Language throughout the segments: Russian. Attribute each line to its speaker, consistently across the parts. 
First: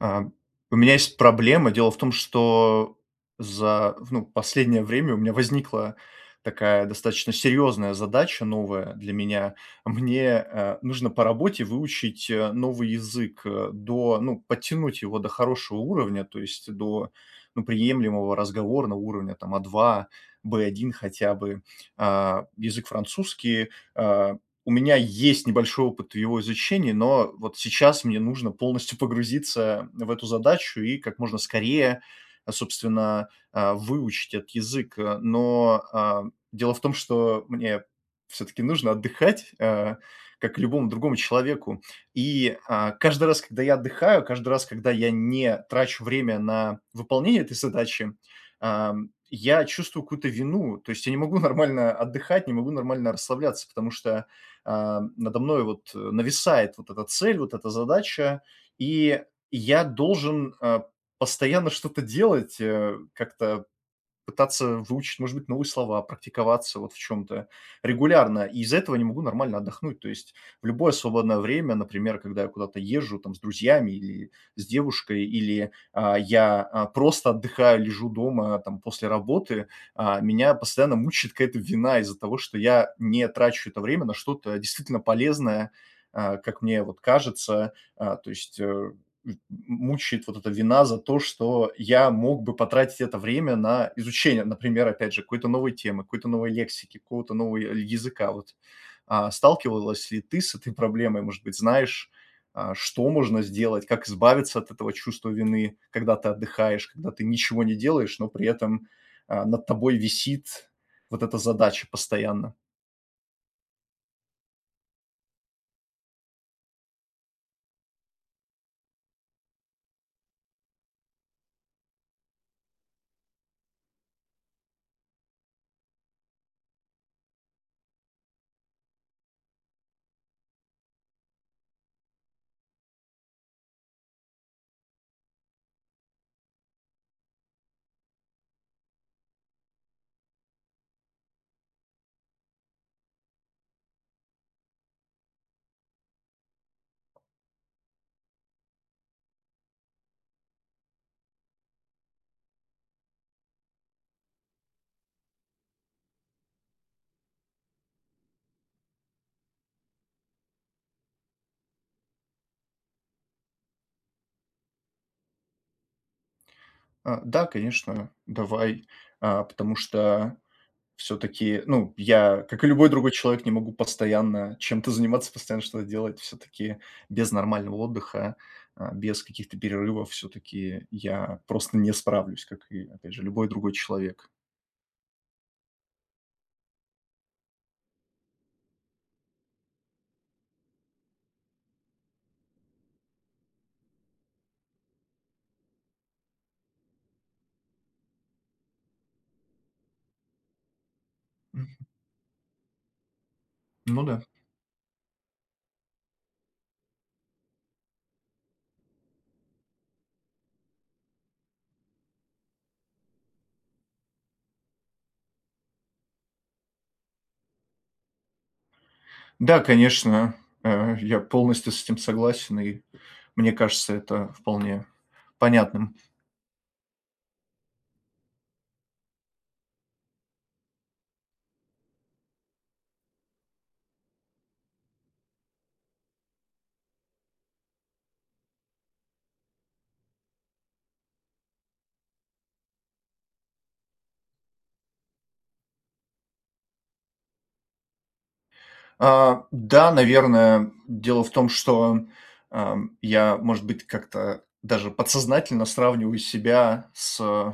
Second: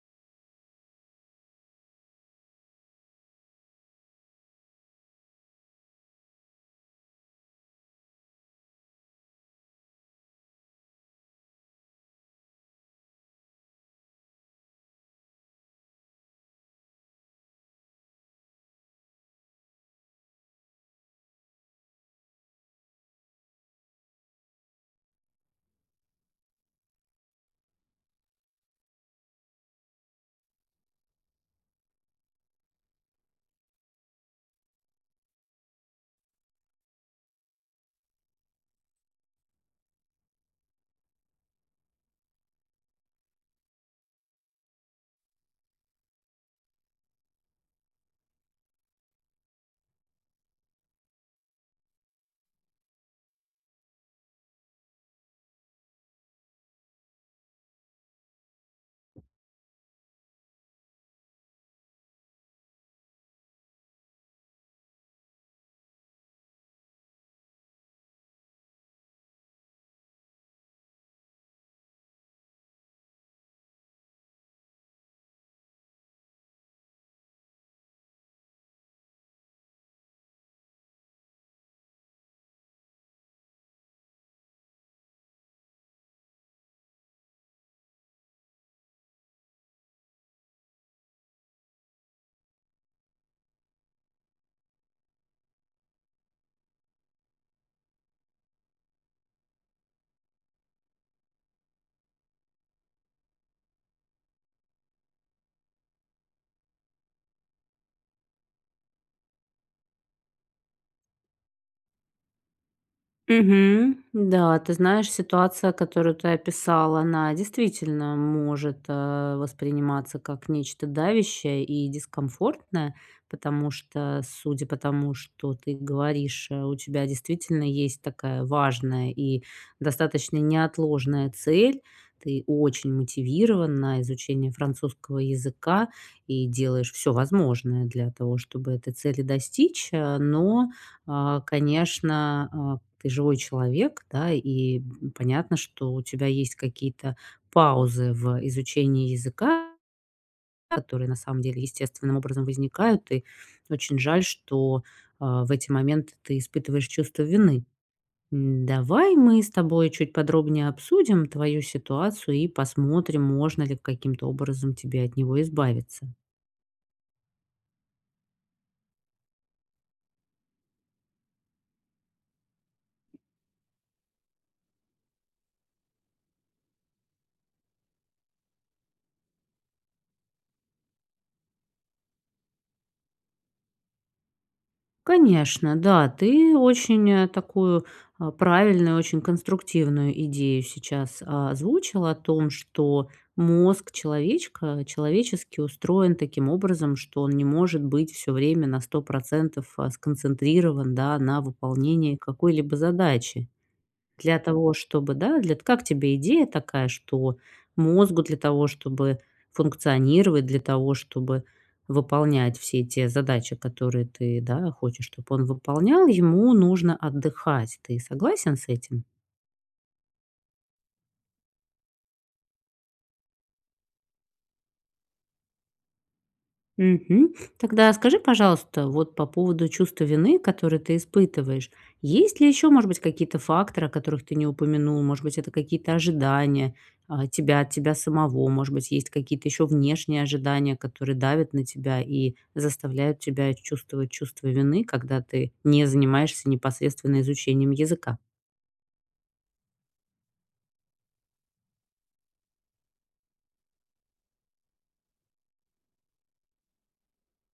Speaker 1: Ам, у меня есть проблема. Дело в том, что за, в, ну, последнее время у меня возникла такая достаточно серьезная задача, новая для меня. Мне, а, нужно по работе выучить, а, новый язык, э, до, ну, подтянуть его до хорошего уровня, то есть до, ну, приемлемого разговорного уровня, там, А2, В1 хотя бы. А, язык французский. А, у меня есть небольшой опыт в его изучении, но вот сейчас мне нужно полностью погрузиться в эту задачу и как можно скорее, а, собственно, а, выучить этот язык, а. Но, ам, дело в том, что мне всё-таки нужно отдыхать, а, как и любому другому человеку. И, а, каждый раз, когда я отдыхаю, каждый раз, когда я не трачу время на выполнение этой задачи, ам, я чувствую какую-то вину. То есть я не могу нормально отдыхать, не могу нормально расслабляться, потому что, ам, надо мною, вот, э, нависает вот эта цель, вот эта задача, и я должен, э, постоянно что-то делать, э, как-то пытаться выучить, может быть, новые слова, практиковаться вот в чём-то регулярно. И из-за этого не могу нормально отдохнуть. То есть в любое свободное время, например, когда я куда-то езжу, там, с друзьями или с девушкой, или, а, я, а, просто отдыхаю, лежу дома, там, после работы, а, меня постоянно мучает какая-то вина из-за того, что я не трачу это время на что-то действительно полезное, а, как мне вот кажется. А, то есть, э, м мучает вот эта вина за то, что я мог бы потратить это время на изучение, например, опять же, какой-то новой темы, какой-то новой лексики, какого-то нового я языка. Вот. А, сталкивалась ли ты с этой проблемой? Может быть, знаешь, а, что можно сделать? Как избавиться от этого чувства вины, когда ты отдыхаешь, когда ты ничего не делаешь, но при этом, а, над тобой висит вот эта задача постоянно?
Speaker 2: Мгм. Н-да, ты знаешь, ситуация, которую ты описал, она действительно может, а, восприниматься как нечто давящее и дискомфортное. Потому что, судя по тому, что ты говоришь, а, у тебя действительно есть такая важная и достаточно неотложная цель. Ты очень мотивирован на изучение французского языка и делаешь всё возможное для того, чтобы этой цели достичь. А, но, а, конечно, а, ты живой человек, да? И б м, понятно, что у тебя есть какие-то паузы в, э, изучении языка, которые, на самом деле, естественным образом возникают. И очень жаль, что, а, в эти моменты ты испытываешь чувство вины. М, давай мы с тобой чуть подробнее обсудим твою ситуацию и посмотрим, можно ли каким-то образом тебе от него избавиться.
Speaker 1: А, да, конечно, давай. А, потому что всё-таки, ну, я, как и любой другой человек, не могу постоянно чем-то заниматься, постоянно что-то делать. Всё-таки без нормального отдыха, э, без каких-то перерывов, всё-таки я просто не справлюсь, как и, опять же, любой другой человек.
Speaker 2: Конечно, да. Ты очень, э, такую, а, правильную, очень конструктивную идею сейчас озвучил о том, что мозг человечка, человеческий, устроен таким образом, что он не может быть всё время на 100 % а, сконцентрирован, да, на
Speaker 1: Мгм.
Speaker 2: выполнении какой-либо задачи.
Speaker 1: Ну да.
Speaker 2: Для того чтобы, да, для т Как тебе идея такая, что мозгу, для того чтобы функционировать, для того чтобы выполнять все те задачи, которые ты, да, хочешь, чтобы он выполнял, ему нужно отдыхать. Ты согласен с этим?
Speaker 1: Да, конечно. Э, я полностью с этим согласен, и мне кажется это вполне понятным.
Speaker 2: Мгм. Тогда скажи, пожалуйста, вот по поводу чувства вины, которое ты испытываешь, есть ли ещё, может быть, какие-то факторы, о которых ты не упомянул? Может быть, это какие-то ожидания, э, тебя от тебя самого. Может быть, есть какие-то ещё внешние ожидания, которые давят на тебя и заставляют тебя чувствовать чувство вины, когда ты не занимаешься непосредственно изучением языка?
Speaker 1: А, да, наверное. Дело в том, что, ам, я, может быть, как-то даже подсознательно сравниваю себя с, э,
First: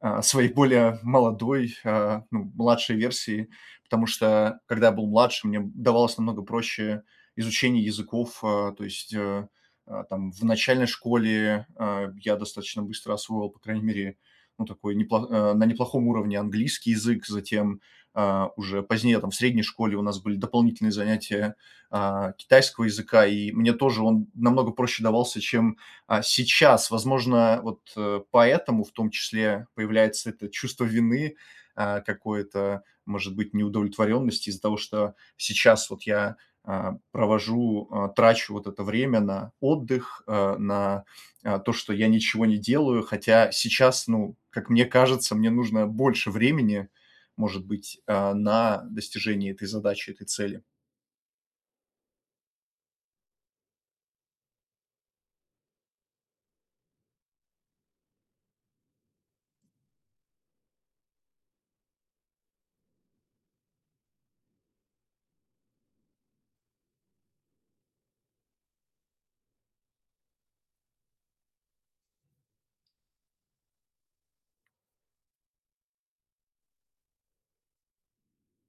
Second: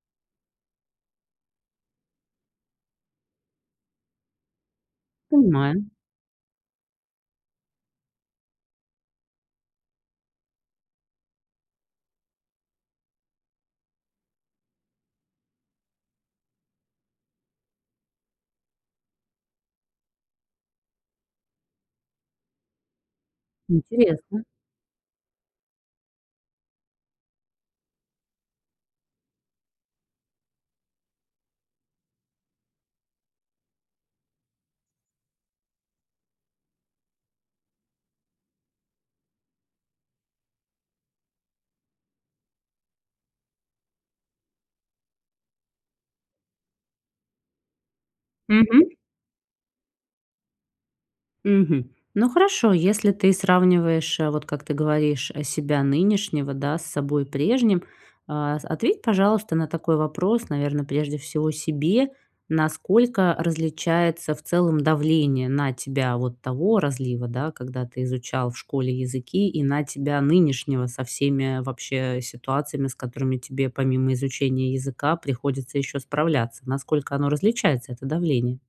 Speaker 1: э, своей более молодой, э, ну, младшей версией. Потому что когда я был младше, мне, м,
Speaker 2: Понимаю.
Speaker 1: давалось намного проще изучение языков. Э, то есть, э, э, там, в начальной школе, э, я достаточно быстро освоил, по крайней мере, ну, такой неплох а, на неплохом уровне английский язык. Затем, а, уже позднее, там, в средней школе у нас были дополнительные занятия, а, китайского языка, и мне тоже он
Speaker 2: Интересно.
Speaker 1: намного проще давался, чем, а, сейчас. Возможно, вот, э, поэтому, в том числе, появляется это чувство вины, а, какое-то, может быть, неудовлетворенности из-за того, что сейчас вот я, а, провожу, а, трачу вот это время на отдых, э, на, а, то, что я ничего не делаю. Хотя сейчас, ну, как мне кажется, мне нужно больше времени, может быть, а, на
Speaker 2: Мгм.
Speaker 1: достижение этой задачи, этой цели.
Speaker 2: Мгм. Ну хорошо, если ты сравниваешь, э, вот как ты говоришь, э, себя нынешнего, да, с собой прежним, а, с ответь, пожалуйста, на такой вопрос, наверное, прежде всего себе: насколько различается в целом давление на тебя вот того разлива, да, когда ты изучал в школе языки, и на тебя нынешнего со всеми вообще ситуациями, с которыми тебе, помимо изучения языка, приходится ещё справляться. Насколько оно различается, это давление?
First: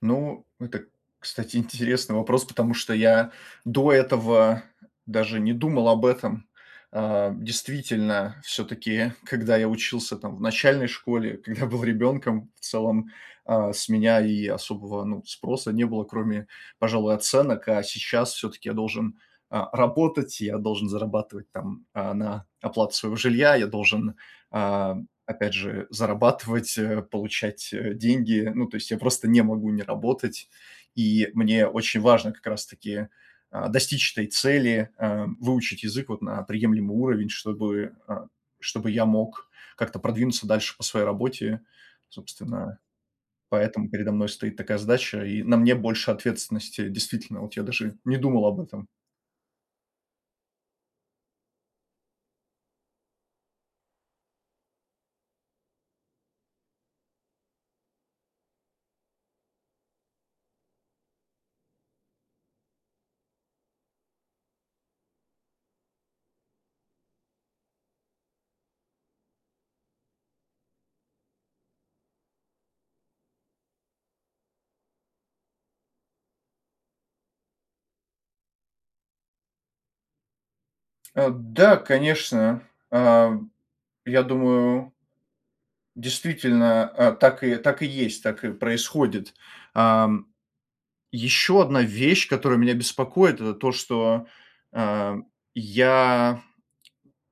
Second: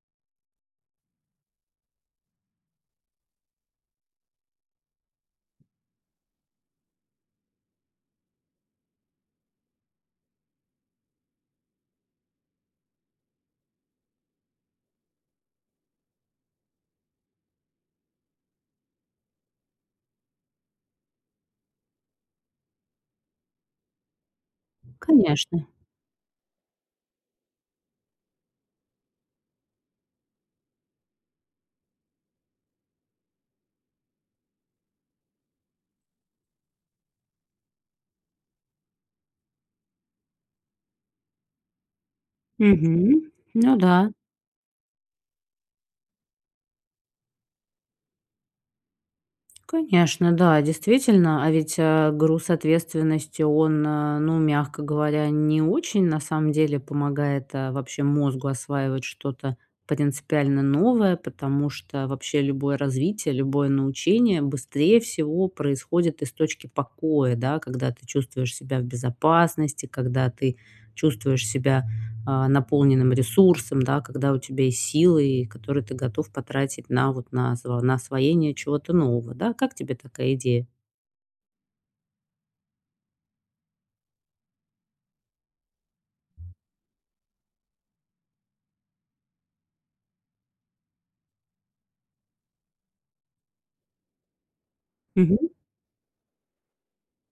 Speaker 1: Ну это, кстати, интересный вопрос, потому что я до этого даже не думал об этом. Э, действительно, все-таки когда я учился там в начальной школе, когда был ребенком, в целом, а, с меня и особого, ну, спроса не было, кроме, пожалуй, оценок. А сейчас все-таки я должен, а, работать, я должен зарабатывать, там, а, на оплату своего жилья. Я должен, а, опять
Speaker 2: Конечно.
Speaker 1: же зарабатывать, э, получать, э, деньги. Ну, то есть я просто не могу не работать, и мне очень важно как раз таки, а, достичь этой цели: э, выучить язык вот на приемлемый уровень, чтобы, а, чтобы я мог как-то продвинуться дальше по своей работе. Собственно,
Speaker 2: Мгм. Ну
Speaker 1: поэтому
Speaker 2: да.
Speaker 1: передо мной стоит такая задача, и на мне больше ответственности. Действительно, вот я даже не думал об этом.
Speaker 2: Конечно, да, действительно. А ведь, э, груз ответственности он, э, ну, мягко говоря, не очень на самом деле помогает, э, вообще мозгу осваивать что-то принципиально новое. Потому что вообще любое развитие, любое научение быстрее всего происходит из точки покоя, да? Когда ты чувствуешь себя в безопасности, когда ты чувствуешь себя, а, наполненным ресурсом, да? Когда у тебя есть силы, и которые ты готов потратить на вот, на зва на освоение чего-то нового, да? Как тебе такая идея?
Speaker 1: Эм. Да, конечно. А, я думаю действительно, а, так и, так и есть, так и происходит. Ам, ещё одна вещь, которая меня беспокоит, это то, что, а,
Speaker 2: Мгм.
Speaker 1: я,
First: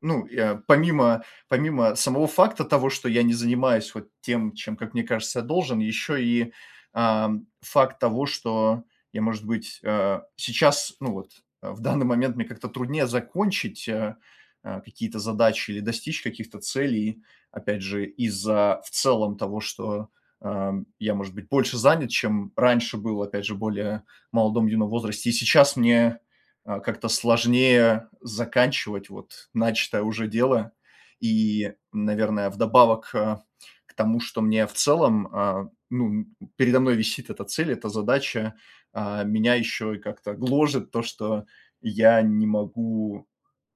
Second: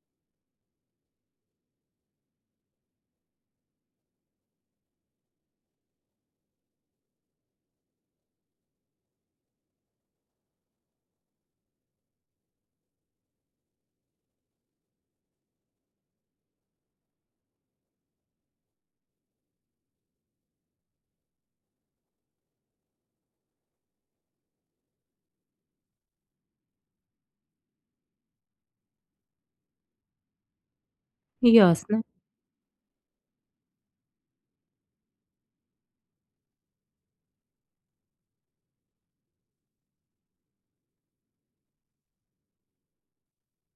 Speaker 1: ну, я помимо, помимо самого факта того, что я не занимаюсь вот тем, чем, как мне кажется, я должен, ещё и, ам, факт того, что я, может быть, э, сейчас, ну, вот, а, в данный момент мне как-то труднее закончить, а, а, какие-то задачи или достичь каких-то целей. Опять же, из-за в целом того, что, а, я, может быть, больше занят, чем раньше был, опять же, более в молодом, юном возрасте. И сейчас мне, а, как-то сложнее заканчивать, вот, начатое уже дело. И,
Speaker 2: Ясно.
Speaker 1: наверное, вдобавок, э, к тому, что мне в целом, а, ну, передо мной висит эта цель, эта задача, а, меня ещё и как-то гложет то, что я не могу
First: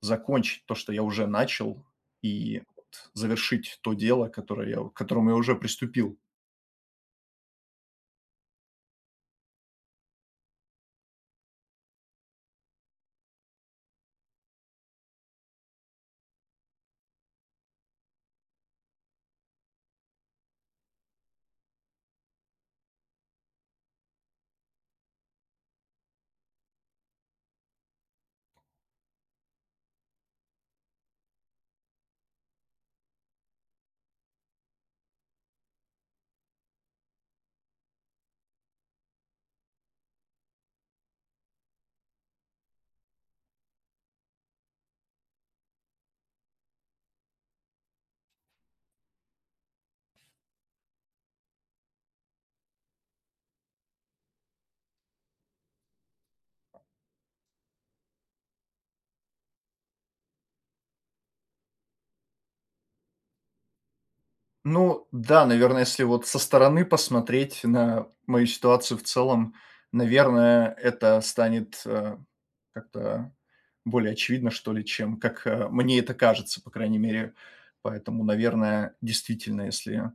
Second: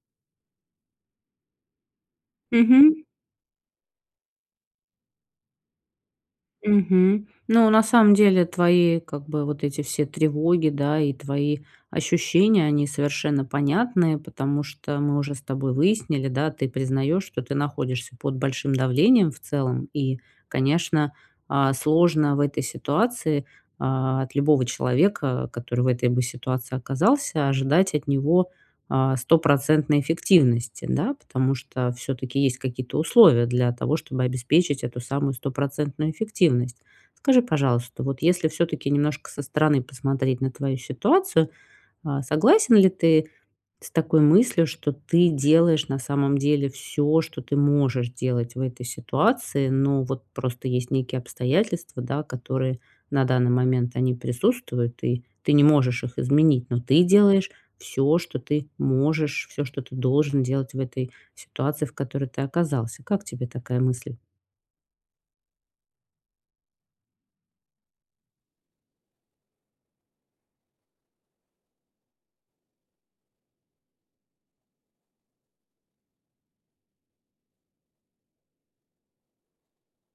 Speaker 1: закончить то, что я уже начал, и
Speaker 2: Мгм.
Speaker 1: вот завершить то дело, которое я к которому я уже приступил.
Speaker 2: Мгм. Ну, на самом деле твои как бы вот эти все тревоги, да, и твои ощущения, они совершенно понятные, потому что мы уже с тобой выяснили, да, ты признаешь, что ты находишься под большим давлением в целом. И, конечно, а, сложно в этой ситуации, а, от любого человека, который в этой бы ситуации оказался, ожидать от него, а, стопроцентной эффективности, да? Потому что всё-таки есть какие-то условия для того, чтобы обеспечить эту самую стопроцентную эффективность. Скажи, пожалуйста, вот если всё-таки немножко со стороны посмотреть на твою ситуацию, а, согласен ли ты с такой мыслью, что ты делаешь на самом деле всё, что ты можешь делать в этой ситуации, но вот просто есть некие обстоятельства, да, которые на данный момент они присутствуют, и ты не можешь их изменить, но ты делаешь всё, что ты можешь, всё, что ты должен делать в этой ситуации, в которой ты оказался. Как тебе такая мысль?
Speaker 1: Ну да, наверно, если вот со стороны посмотреть на мою ситуацию в целом, наверное, это станет, э, как-то более очевидно, что ли, чем как, э, мне это кажется, по крайней мере. Поэтому, наверное, действительно, если,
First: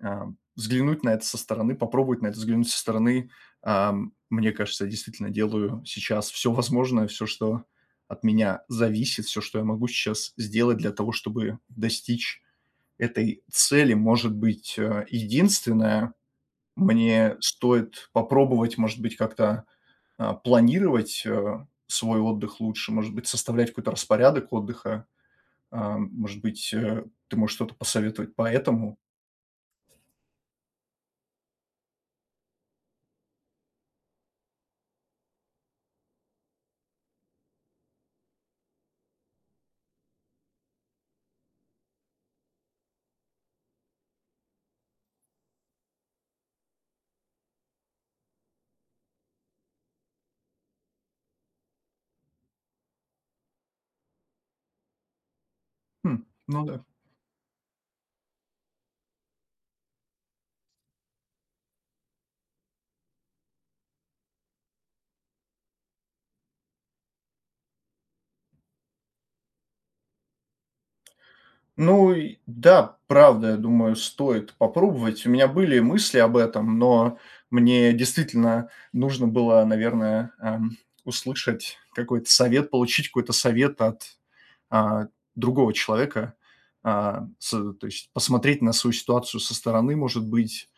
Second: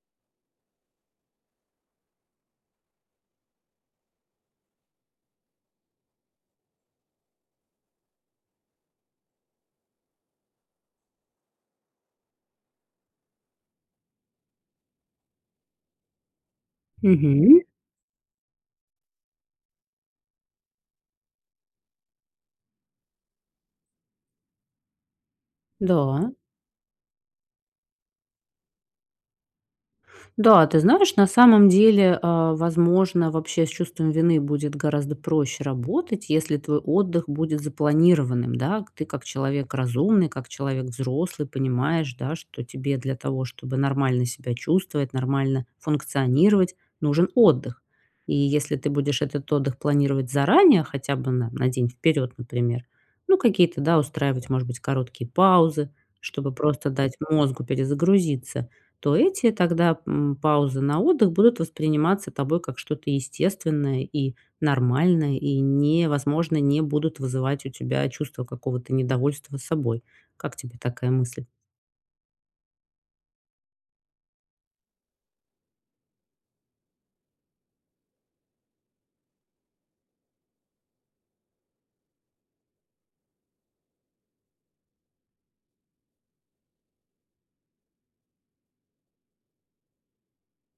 Speaker 1: э, взглянуть на это со стороны, попробовать на это взглянуть со стороны, э, мне кажется, я действительно делаю сейчас всё возможное, всё, что от меня зависит, всё, что я могу сейчас сделать для того, чтобы достичь этой цели. Может быть, э, единственное, мне
Speaker 2: Мгм.
Speaker 1: стоит попробовать, может быть, как-то, э, планировать, э, свой отдых лучше, может быть, составлять какой-то распорядок отдыха. Э,
Speaker 2: Да.
Speaker 1: может быть, э, ты можешь что-то посоветовать по этому?
Speaker 2: Да. Ты знаешь, на самом деле, а, возможно, вообще с чувством вины будет гораздо проще работать, если твой отдых будет запланированным, да? К ты как человек разумный, как человек взрослый, понимаешь, да, что тебе для того, чтобы нормально себя чувствовать, нормально функционировать, нужен отдых. И если ты будешь этот отдых планировать заранее, хотя бы на на день вперед, например, ну, какие-то, да, устраивать, может быть, короткие паузы,
Speaker 1: Хм,
Speaker 2: чтобы
Speaker 1: ну да.
Speaker 2: просто дать мозгу перезагрузиться, то эти тогда, м, паузы на отдых будут восприниматься тобой как что-то естественное и нормальное, и не возможно, не будут вызывать у тебя чувство какого-то недовольства собой. Как тебе такая мысль?
Speaker 1: Ну и да, правда, я думаю, стоит попробовать. У меня были мысли об этом, но мне действительно нужно было, наверное, эм, услышать какой-то совет, получить какой-то совет от, э, другого человека. Э, с то есть посмотреть на свою ситуацию со стороны, может быть.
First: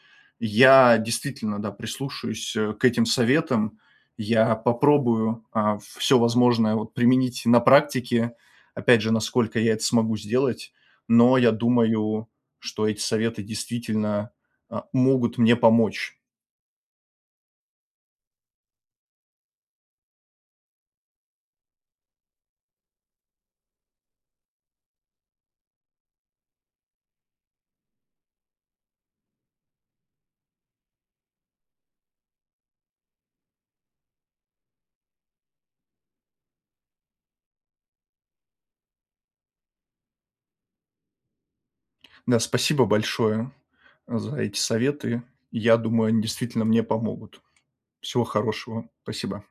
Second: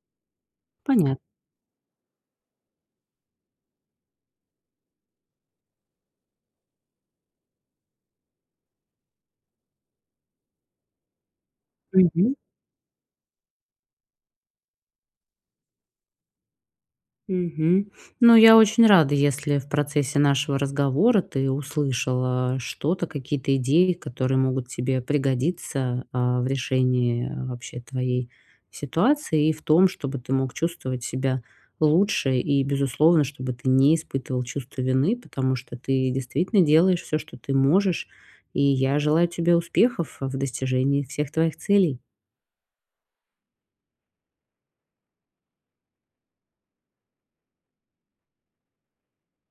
Speaker 1: Я
Speaker 2: Понятно.
Speaker 1: действительно, да, прислушаюсь, э, к этим советам. Я попробую, э, всё возможное, вот, применить на практике. Опять же, насколько я это смогу сделать. Но я думаю,
Speaker 2: Мгм.
Speaker 1: что эти советы действительно, э, могут мне помочь.
Speaker 2: Мгм. Ну, я очень рада, если в процессе нашего разговора ты услышал, а, что-то, какие-то идеи, которые могут тебе пригодиться, а, в решении вообще твоей ситуации и в том, чтобы ты мог чувствовать себя лучше. И, безусловно, чтобы ты не испытывал чувство вины, потому что ты действительно делаешь всё, что ты можешь. И я желаю тебе успехов э в достижении всех твоих целей.
Speaker 1: Да, спасибо большое а за эти советы. Я думаю, они действительно мне помогут. Всего хорошего. Спасибо.